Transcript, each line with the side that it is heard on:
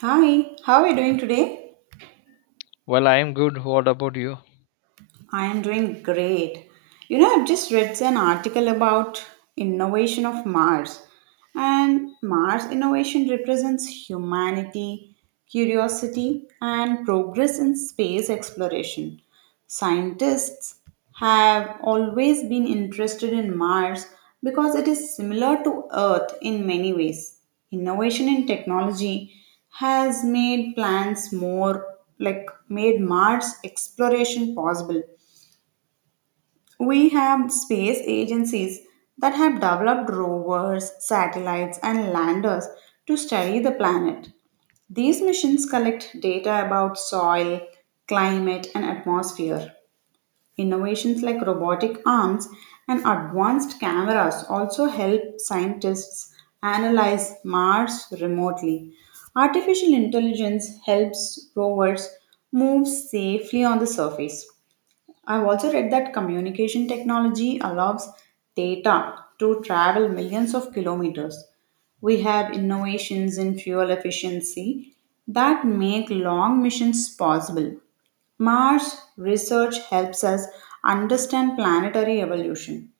right: Hi, how are you doing today?
left: Well, I am good. What about you?
right: I am doing great. You know, I've just read an article about innovation of Mars, and Mars innovation represents humanity, curiosity, and progress in space exploration. Scientists have always been interested in Mars because it is similar to Earth in many ways. Innovation in technology has made plans more like, made Mars exploration possible. We have space agencies that have developed rovers, satellites, and landers to study the planet. These missions collect data about soil, climate, and atmosphere. Innovations like robotic arms and advanced cameras also help scientists analyze Mars remotely. Artificial intelligence helps rovers move safely on the surface. I've also read that communication technology allows data to travel millions of kilometers. We have innovations in fuel efficiency that make long missions possible. Mars research helps us understand planetary evolution.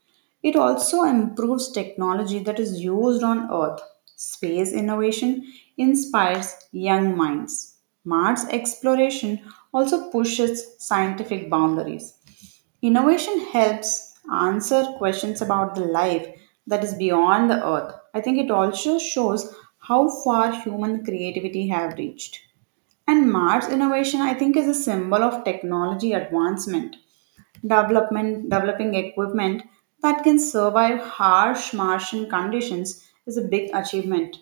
right: It also improves technology that is used on Earth. Space innovation inspires young minds. Mars exploration also pushes scientific boundaries. Innovation helps answer questions about the life that is beyond the earth. I think it also shows how far human creativity have reached. And Mars innovation, I think, is a symbol of technology advancement. Development developing equipment that can survive harsh Martian conditions is a big achievement.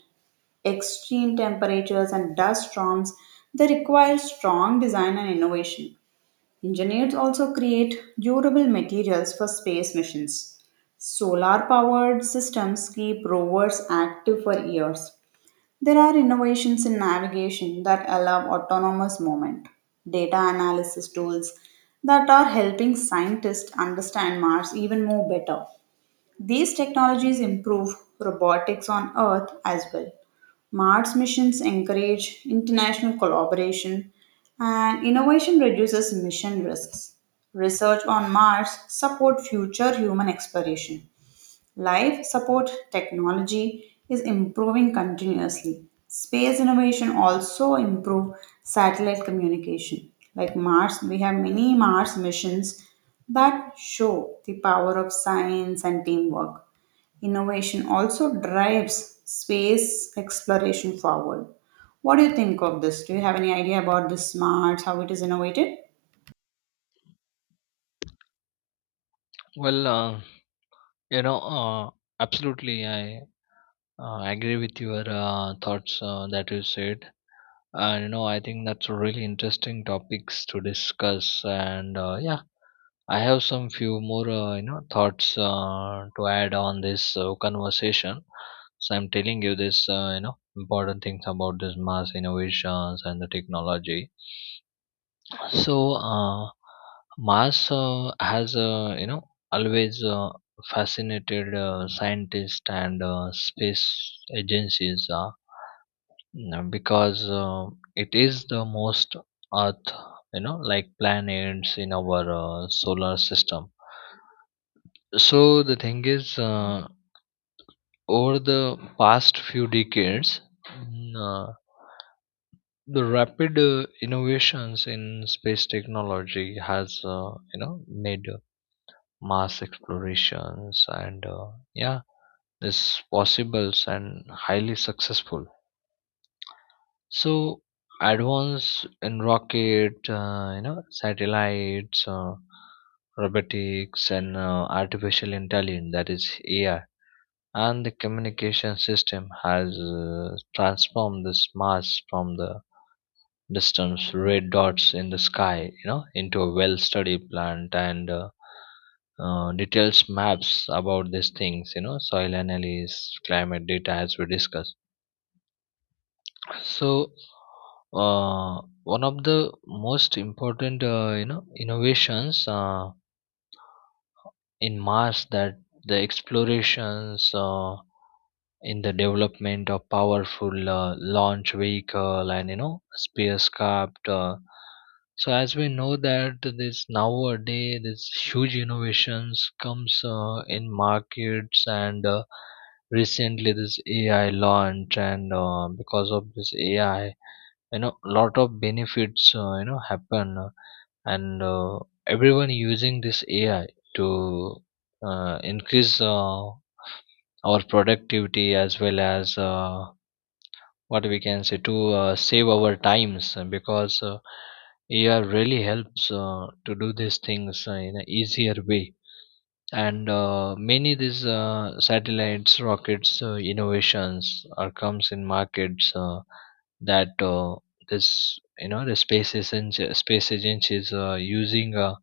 right: Extreme temperatures and dust storms, they require strong design and innovation. Engineers also create durable materials for space missions. Solar powered systems keep rovers active for years. There are innovations in navigation that allow autonomous movement, data analysis tools that are helping scientists understand Mars even more better. These technologies improve robotics on Earth as well. Mars missions encourage international collaboration, and innovation reduces mission risks. Research on Mars support future human exploration. Life support technology is improving continuously. Space innovation also improve satellite communication. Like Mars, we have many Mars missions that show the power of science and teamwork. Innovation also drives space exploration forward. What do you think of this? Do you have any idea about the smarts, how it is innovated?
left: Well, uh, you know, uh, absolutely, I agree with your thoughts that you said. I think that's a really interesting topics to discuss. I have some few more, thoughts to add on this conversation. So I'm telling you this, important things about this mass innovations and the technology. So uh, Mars has always fascinated scientists and space agencies, you because it is the most Earth, you know, like planets in our solar system. So the thing is, uh, over the past few decades, mm, uh, the rapid innovations in space technology has, made mass explorations, yeah, is possibles and highly successful. So advance in rocket, satellites, robotics, and artificial intelligence, that is AI, and the communication system has transformed this mass from the distance, red dots in the sky, into a well-studied plant and details maps about these things, soil analysis, climate data, as we discussed. So, one of the most important, innovations in Mars, that the explorations. In the development of powerful launch vehicle and, you know, spacecraft. So as we know that this nowadays this huge innovations comes in markets, and recently this ai launch, and because of this ai, you know, lot of benefits happen, and everyone using this ai to increase our productivity as well as, what we can say, to save our times, because AI really helps to do these things in an easier way. And many these satellites, rockets, innovations are comes in markets. That this, you know, the space agency is using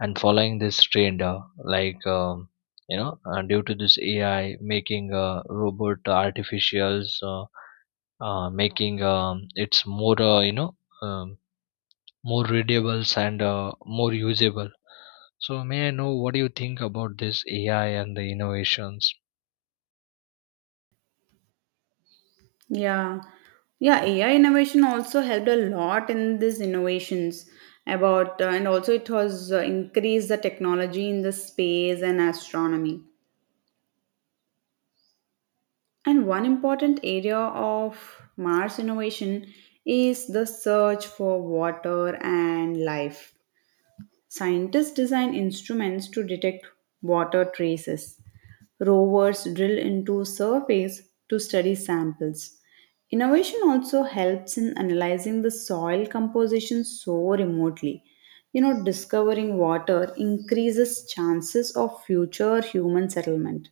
left: and following this trend, due to this ai making robot artificials, making, it's more, um, more readables and more usable. So may I know what do you think about this ai and the innovations?
right: Yeah. Yeah, AI innovation also helped a lot in these innovations about and also it has increased the technology in the space and astronomy. And one important area of Mars innovation is the search for water and life. Scientists design instruments to detect water traces. Rovers drill into surface to study samples. Innovation also helps in analyzing the soil composition so remotely. You know, discovering water increases chances of future human settlement.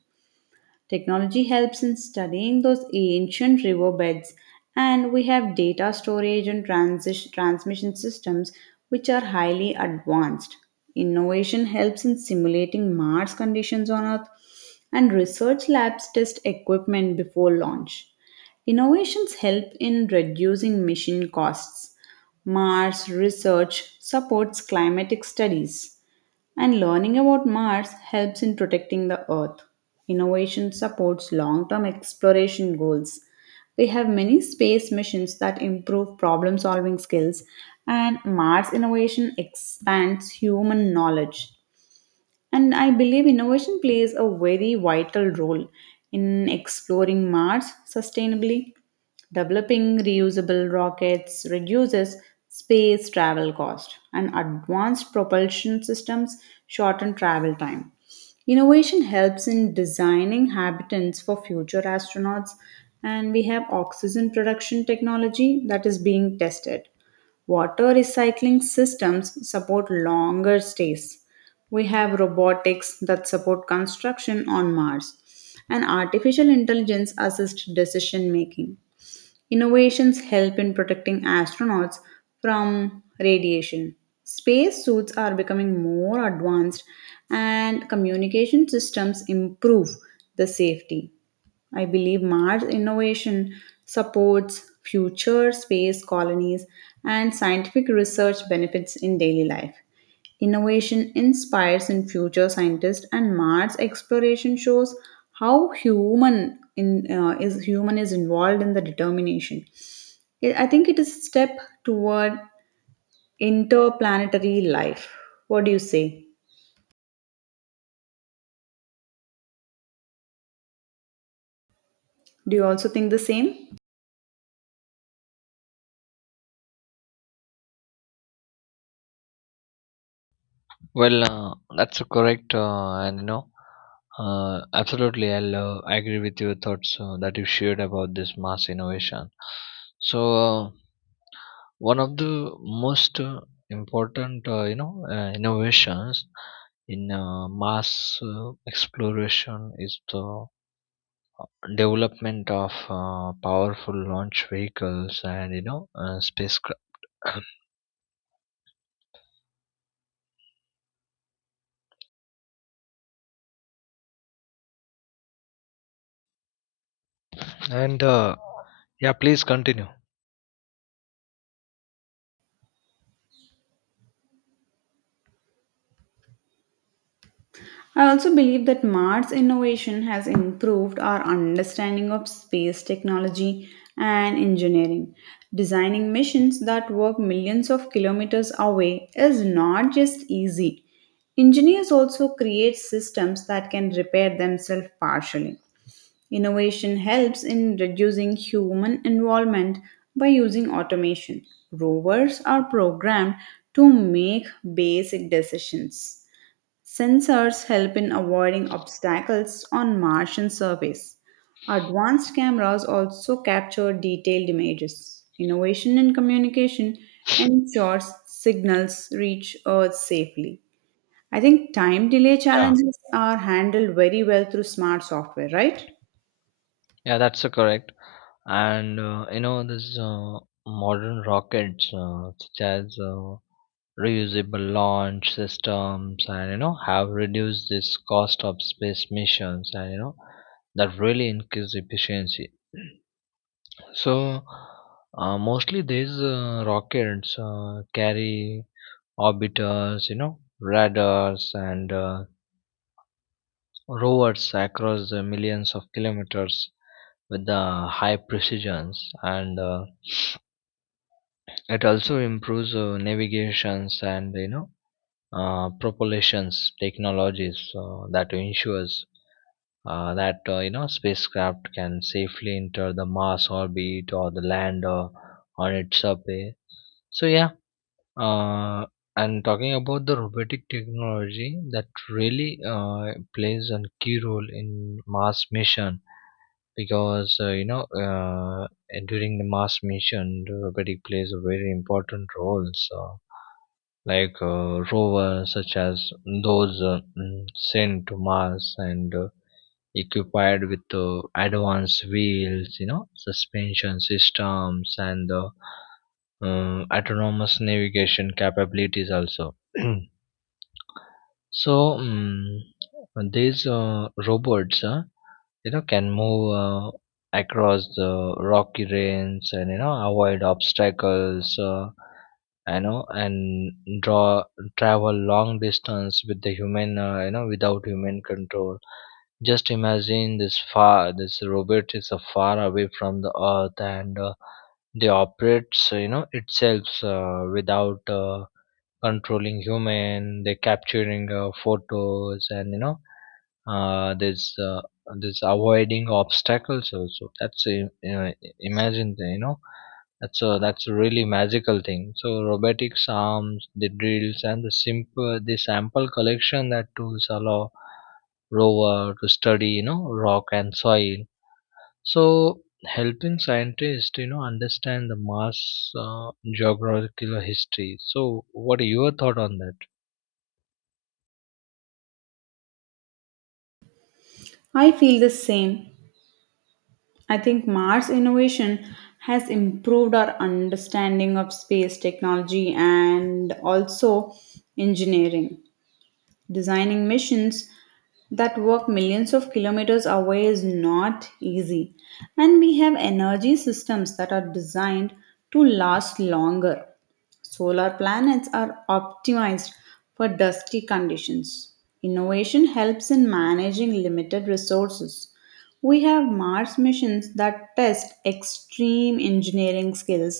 right: Technology helps in studying those ancient riverbeds, and we have data storage and transmission systems which are highly advanced. Innovation helps in simulating Mars conditions on Earth, and research labs test equipment before launch. Innovations help in reducing mission costs. Mars research supports climatic studies. And learning about Mars helps in protecting the Earth. Innovation supports long term exploration goals. We have many space missions that improve problem solving skills, and Mars innovation expands human knowledge. And I believe innovation plays a very vital role in exploring Mars sustainably. Developing reusable rockets reduces space travel cost, and advanced propulsion systems shorten travel time. Innovation helps in designing habitats for future astronauts, and we have oxygen production technology that is being tested. Water recycling systems support longer stays. We have robotics that support construction on Mars, and artificial intelligence assists decision making. Innovations help in protecting astronauts from radiation. Space suits are becoming more advanced and communication systems improve the safety. I believe Mars innovation supports future space colonies and scientific research benefits in daily life. Innovation inspires in future scientists and Mars exploration shows how human is involved in the determination. I think it is a step toward interplanetary life. What do you say? Do you also think the same?
left: That's a correct, and absolutely. I'll agree with your thoughts that you shared about this mass innovation. So, uh, One of the most important, innovations in mass exploration is the development of powerful launch vehicles and, you know, spacecraft. And yeah, please continue.
right: I also believe that Mars innovation has improved our understanding of space technology and engineering. Designing missions that work millions of kilometers away is not just easy. Engineers also create systems that can repair themselves partially. Innovation helps in reducing human involvement by using automation. Rovers are programmed to make basic decisions. Sensors help in avoiding obstacles on Martian surface. Advanced cameras also capture detailed images. Innovation in communication ensures signals reach Earth safely. I think time delay
left: Yeah,
right: challenges are handled very well through smart software, right?
left: yeah, that's correct. And this modern rockets, such as reusable launch systems, and, you know, have reduced this cost of space missions, and, you know, that really increase efficiency. So mostly these rockets carry orbiters, you know, radars, and rovers across the millions of kilometers with the high precisions. And It also improves navigations and, propulsions technologies that ensures that you know spacecraft can safely enter the Mars orbit or the land on its surface. So yeah, uh, and talking about the robotic technology, that really plays a key role in Mars mission, because during the mars mission the robotic plays a very important role. Like rovers such as those, sent to mars and equipped with advanced wheels, you know, suspension systems, and autonomous navigation capabilities also. so mm these robots, can move across the rocky range and, you know, avoid obstacles, and draw, travel long distance with the human, without human control. Just imagine this far, this robot is far away from the earth, and they operates, itself, without controlling human. They capturing photos and, you know uh, there's uh, there's avoiding obstacles also. Imagine that's a, that's a really magical thing. So robotics arms, the drills, and the sample collection, that tools allow rover to study, you know, rock and soil, so helping scientists, you know, understand the mars geographical history. So what are your thought on that?
right: I feel the same. I think Mars innovation has improved our understanding of space technology and also engineering. Designing missions that work millions of kilometers away is not easy. And we have energy systems that are designed to last longer. Solar planets are optimized for dusty conditions. Innovation helps in managing limited resources. We have Mars missions that test extreme engineering skills.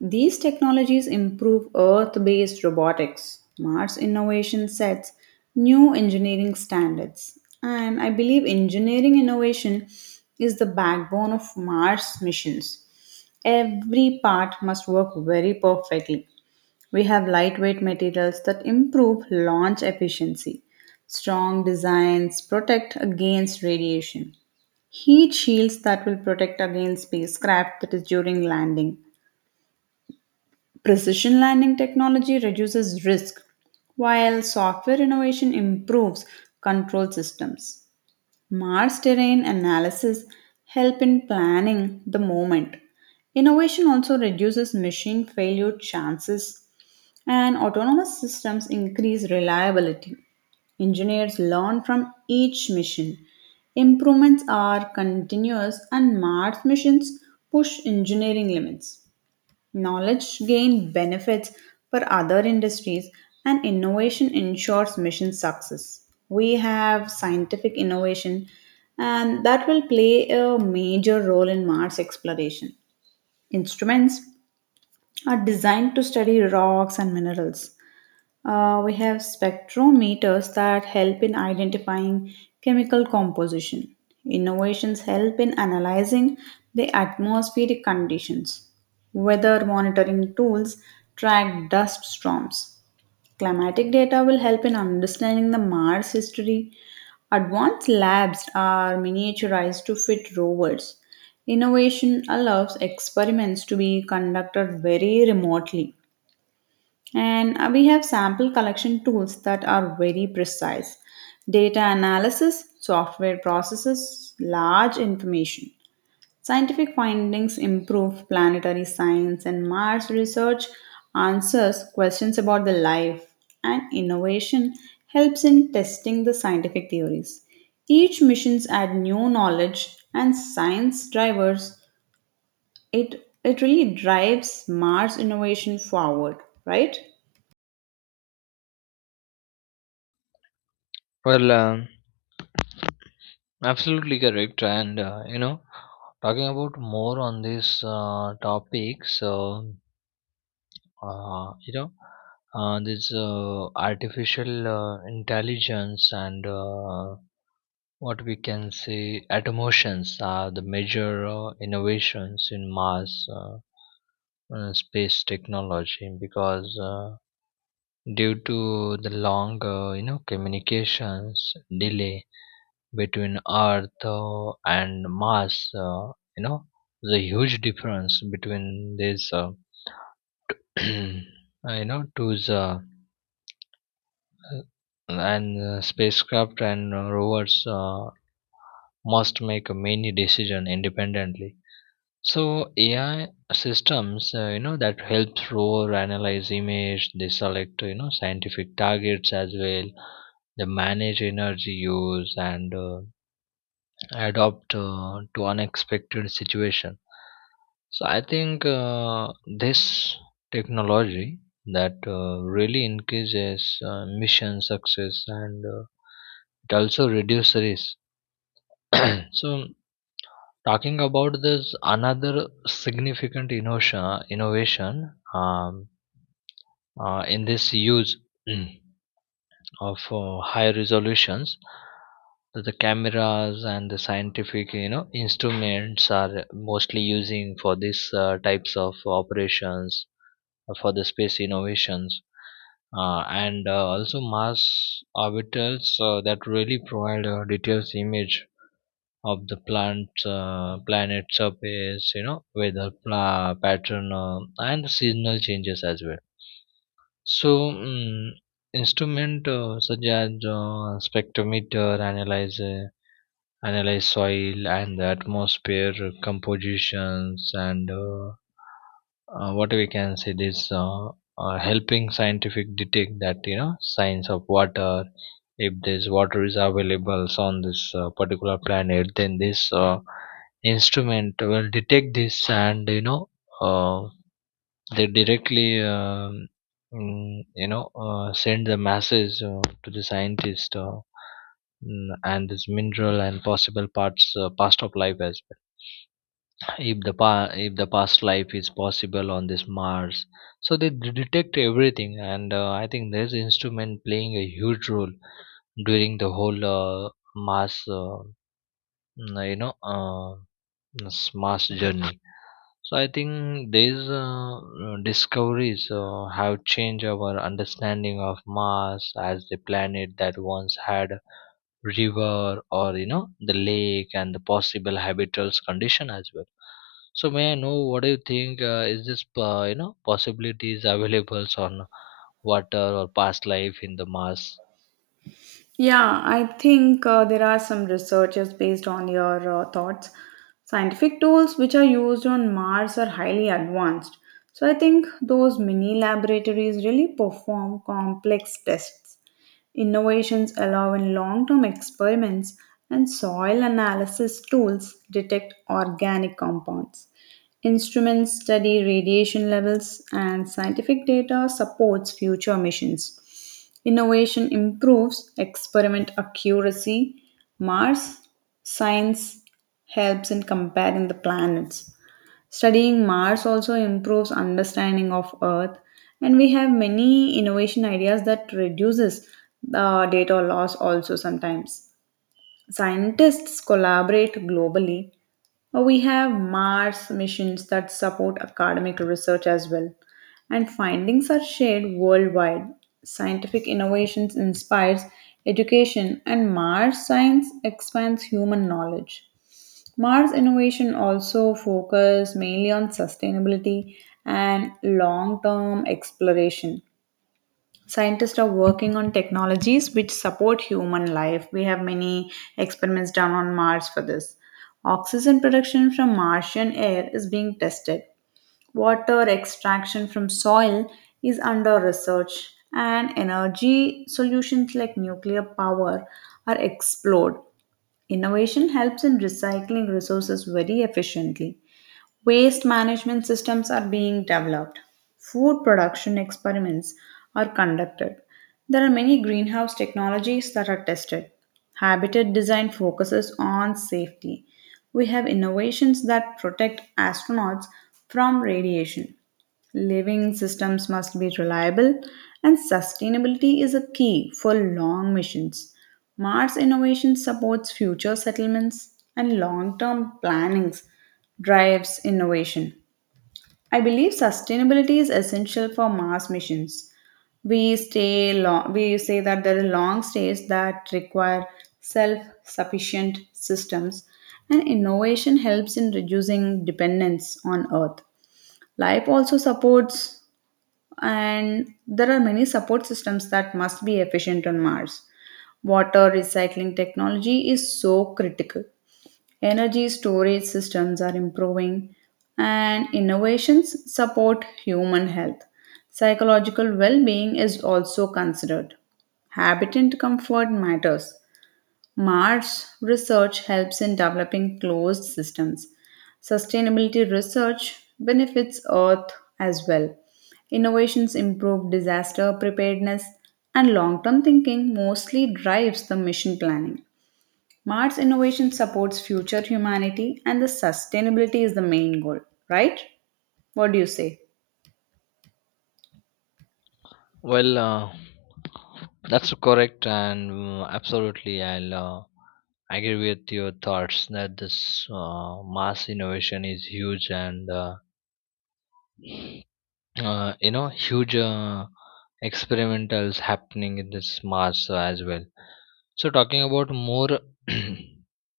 right: These technologies improve Earth based robotics. Mars innovation sets new engineering standards. And I believe engineering innovation is the backbone of Mars missions. Every part must work very perfectly. We have lightweight materials that improve launch efficiency. Strong designs protect against radiation. Heat shields that will protect against spacecraft that is during landing. Precision landing technology reduces risk, while software innovation improves control systems. Mars terrain analysis help in planning the moment. Innovation also reduces machine failure chances and autonomous systems increase reliability. Engineers learn from each mission. Improvements are continuous, and Mars missions push engineering limits. Knowledge gain benefits for other industries, and innovation ensures mission success. We have scientific innovation, and that will play a major role in Mars exploration. Instruments are designed to study rocks and minerals. We have spectrometers that help in identifying chemical composition. Innovations help in analyzing the atmospheric conditions. Weather monitoring tools track dust storms. Climatic data will help in understanding the Mars history. Advanced labs are miniaturized to fit rovers. Innovation allows experiments to be conducted very remotely. And we have sample collection tools that are very precise. Data analysis, software processes, large information. Scientific findings improve planetary science, and Mars research answers questions about the life, and innovation helps in testing the scientific theories. Each missions add new knowledge and science drivers. It really drives Mars innovation forward, right?
left: Well, absolutely correct. Talking about more on this topic, so, uh, you know, this artificial intelligence and, what we can say, automations are the major innovations in mass, space technology, because due to the long, communications delay between Earth and Mars. You know, the huge difference between these, uh, tools and spacecraft and rovers must make many decisions independently. So AI systems, that helps rover analyze image, they select, you know, scientific targets as well, they manage energy use, and adapt to unexpected situation. So I think this technology, that really increases mission success, and it also reduces risk. So talking about this another significant innovation, in this use of high resolutions, the cameras and the scientific, you know, instruments are mostly using for these types of operations, for the space innovations, and also Mars orbitals, that really provide a detailed image of the plant, planet surface, you know, weather pla- pattern, and the seasonal changes as well. So instrument, such as spectrometer, analyze soil and the atmosphere compositions, and what we can say this, helping scientific detect that, you know, signs of water. If this water is available on this particular planet, then this instrument will detect this, and, uh, they directly, send the masses to the scientist, and this mineral and possible parts past of life as well. If the past life is possible on this mars, so they detect everything. And uh, i think this instrument playing a huge role during the whole mass, mm, you know uh, mass journey. So I think these discoveries have changed our understanding of Mars as the planet that once had river, or, you know, the lake and the possible habitable condition as well. So may I know what do you think? Is this, possibilities available on water or past life in the Mars?
right: Yeah, I think there are some researchers based on your thoughts. Scientific tools which are used on Mars are highly advanced. So I think those mini laboratories really perform complex tests. Innovations allow in long term experiments, and soil analysis tools detect organic compounds. Instruments study radiation levels and scientific data supports future missions. Innovation improves experiment accuracy. Mars science helps in comparing the planets. Studying Mars also improves understanding of Earth and we have many innovation ideas that reduces the data loss also sometimes. Scientists collaborate globally. We have Mars missions that support academic research as well, and findings are shared worldwide. Scientific innovations inspires education, and Mars science expands human knowledge. Mars innovation also focuses mainly on sustainability and long-term exploration. Scientists are working on technologies which support human life. We have many experiments done on Mars for this. Oxygen production from Martian air is being tested. Water extraction from soil is under research. And energy solutions like nuclear power are explored. Innovation helps in recycling resources very efficiently. Waste management systems are being developed. Food production experiments are conducted. There are many greenhouse technologies that are tested. Habitat design focuses on safety. We have innovations that protect astronauts from radiation. Living systems must be reliable, and sustainability is a key for long missions. Mars innovation supports future settlements, and long term planning drives innovation. I believe sustainability is essential for Mars missions. We say that there are long stays that require self sufficient systems, and innovation helps in reducing dependence on Earth. Life also supports and there are many support systems that must be efficient on Mars. Water recycling technology is so critical. Energy storage systems are improving, and innovations support human health. Psychological well being is also considered. Habitat comfort matters. Mars research helps in developing closed systems. Sustainability research benefits Earth as well. Innovations improve disaster preparedness, and long term thinking mostly drives the mission planning. Mars innovation supports future humanity, and the sustainability is the main goal, right? What do you say?
left: Well, uh, that's correct, and absolutely, I'll agree with your thoughts that this mass innovation is huge, and huge experimentals happening in this mass as well. So talking about more,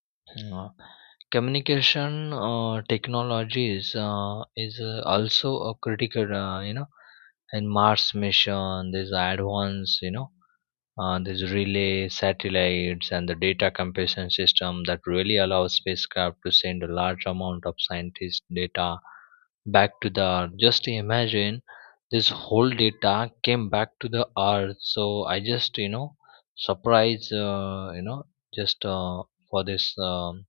left: uh, communication technologies is also a critical, in Mars mission. There's advanced, you know, these relay satellites and the data compression system that really allows spacecraft to send a large amount of scientist data back to the earth. Just imagine, this whole data came back to the earth. So I just, you know, surprise, you know just for this,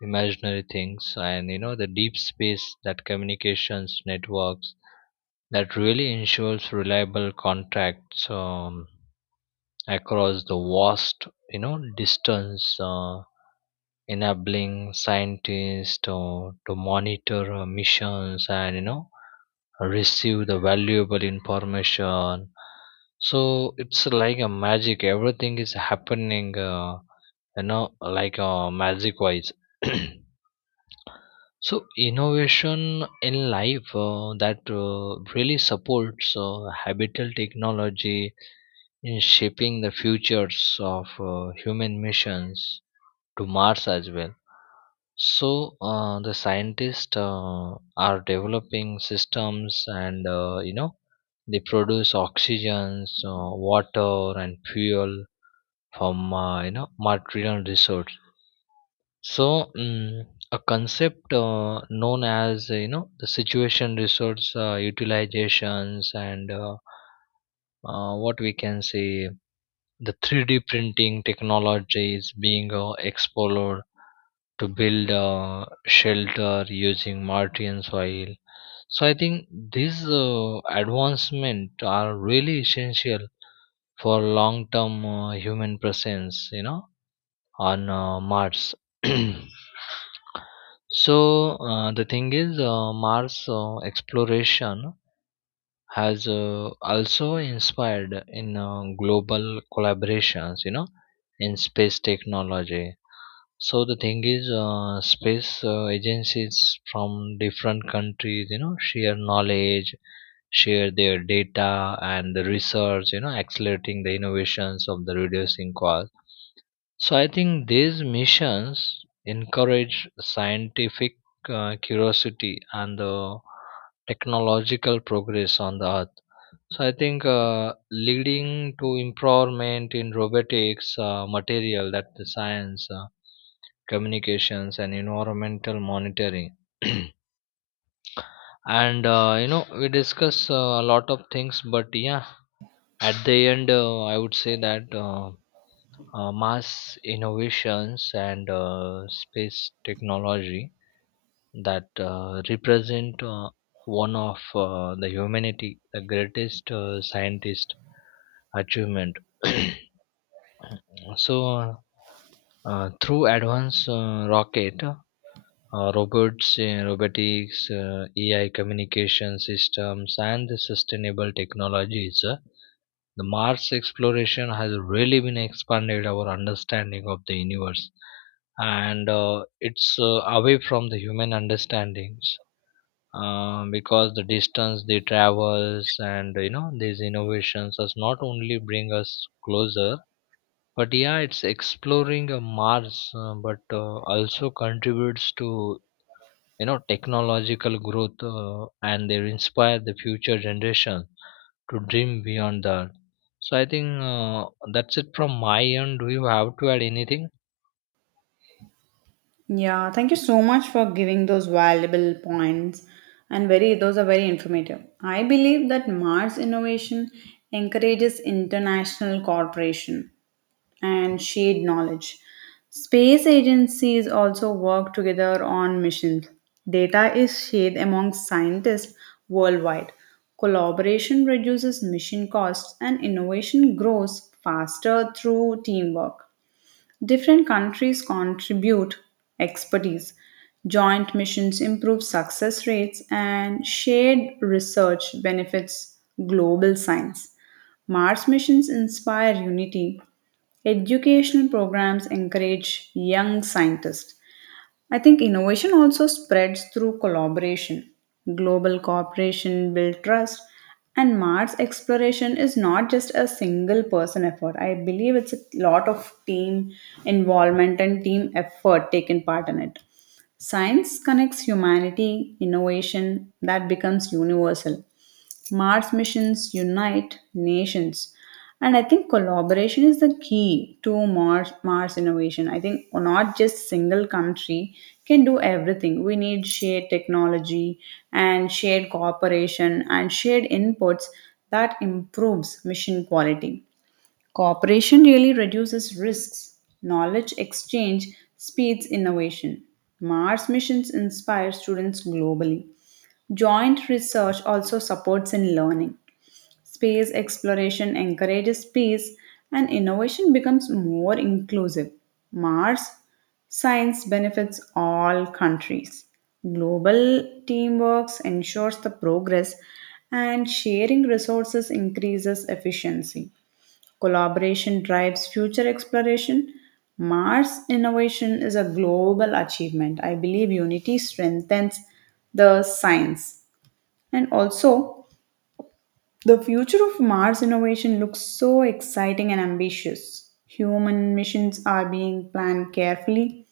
left: imaginary things, and, you know, the deep space, that communications networks, that really ensures reliable contracts, across the vast, you know, distance, enabling scientists to monitor missions, and, you know, receive the valuable information. So it's like a magic, everything is happening, like magic wise. So innovation in life, that really supports habitable technology in shaping the futures of human missions to Mars as well. So the scientists are developing systems, and, you know, they produce oxygens, water, and fuel from, material resource. So a concept, known as the situation resource utilizations, and what we can say, the 3D printing technology is being explored to build a shelter using Martian soil. So I think these advancement are really essential for long-term human presence, you know, on Mars. So Mars exploration has also inspired in global collaborations, you know, in space technology. So the thing is uh, space agencies from different countries, you know, share knowledge, share their data and the research, you know, accelerating the innovations of the reducing cost. So I think these missions encourage scientific curiosity and the technological progress on the earth, so I think leading to improvement in robotics, material, that the science, communications, and environmental monitoring. And we discuss a lot of things, but yeah, at the end, I would say that, mass innovations and space technology, that represent one of the humanity, the greatest scientist achievement. So through advanced rocket, robots, robotics, AI communication systems, and the sustainable technologies, the Mars exploration has really been expanded our understanding of the universe, and it's away from the human understandings. Because the distance they travels, and, you know, these innovations does not only bring us closer, but yeah, it's exploring Mars, but also contributes to, you know, technological growth, and they inspire the future generation to dream beyond that. So I think that's it from my end. Do you have to add anything?
right: Yeah, thank you so much for giving those valuable points and very those are very informative. I believe that Mars innovation encourages international cooperation and shared knowledge. Space agencies also work together on missions. Data is shared among scientists worldwide. Collaboration reduces mission costs and innovation grows faster through teamwork. Different countries contribute expertise. Joint missions improve success rates, and shared research benefits global science. Mars missions inspire unity. Educational programs encourage young scientists. I think innovation also spreads through collaboration. Global cooperation builds trust, and Mars exploration is not just a single person effort. I believe it's a lot of team involvement and team effort taken part in it. Science connects humanity, innovation that becomes universal. Mars missions unite nations. And I think collaboration is the key to Mars innovation. I think not just single country can do everything. We need shared technology and shared cooperation and shared inputs that improves mission quality. Cooperation really reduces risks. Knowledge exchange speeds innovation. Mars missions inspire students globally. Joint research also supports in learning. Space exploration encourages peace and innovation becomes more inclusive. Mars science benefits all countries. Global teamwork ensures the progress and sharing resources increases efficiency. Collaboration drives future exploration. Mars innovation is a global achievement. I believe unity strengthens the science, and also the future of Mars innovation looks so exciting and ambitious. Human missions are being planned carefully.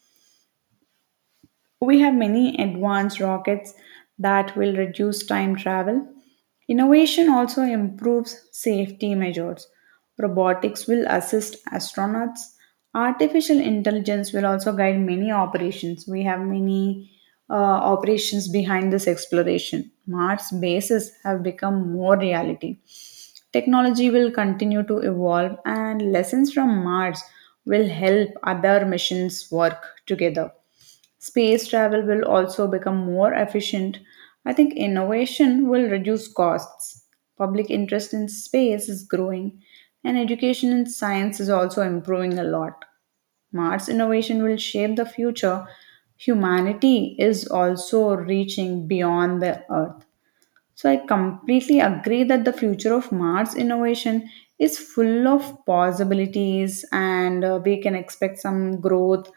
right: We have many advanced rockets that will reduce time travel. Innovation also improves safety measures. Robotics will assist astronauts. Artificial intelligence will also guide many operations. We have many operations behind this exploration. Mars bases have become more reality. Technology will continue to evolve, and lessons from Mars will help other missions work together. Space travel will also become more efficient. I think innovation will reduce costs. Public interest in space is growing, and education in science is also improving a lot. Mars innovation will shape the future. Humanity is also reaching beyond the Earth. So I completely agree that the future of Mars innovation is full of possibilities and we can expect some growth.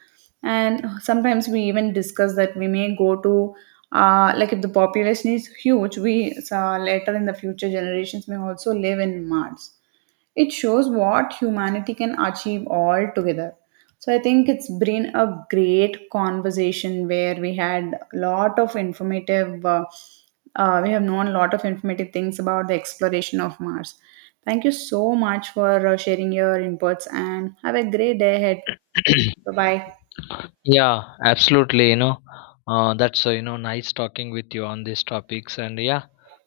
right: And sometimes we even discuss that we may go to, if the population is huge, we later in the future generations may also live in Mars. It shows what humanity can achieve all together. So I think it's been a great conversation where we had a lot of informative. We have known a lot of informative things about the exploration of Mars. Thank you so much for sharing your inputs and have a great day ahead. Bye bye.
left: Yeah, absolutely. You know, that's, nice talking with you on these topics, and yeah,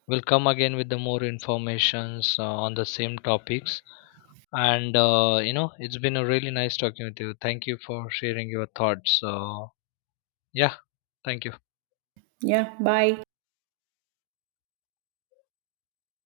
left: we'll come again with the more informations on the same topics. It's been a really nice talking with you. Thank you for sharing your thoughts. So yeah, thank you.
right: Yeah, bye.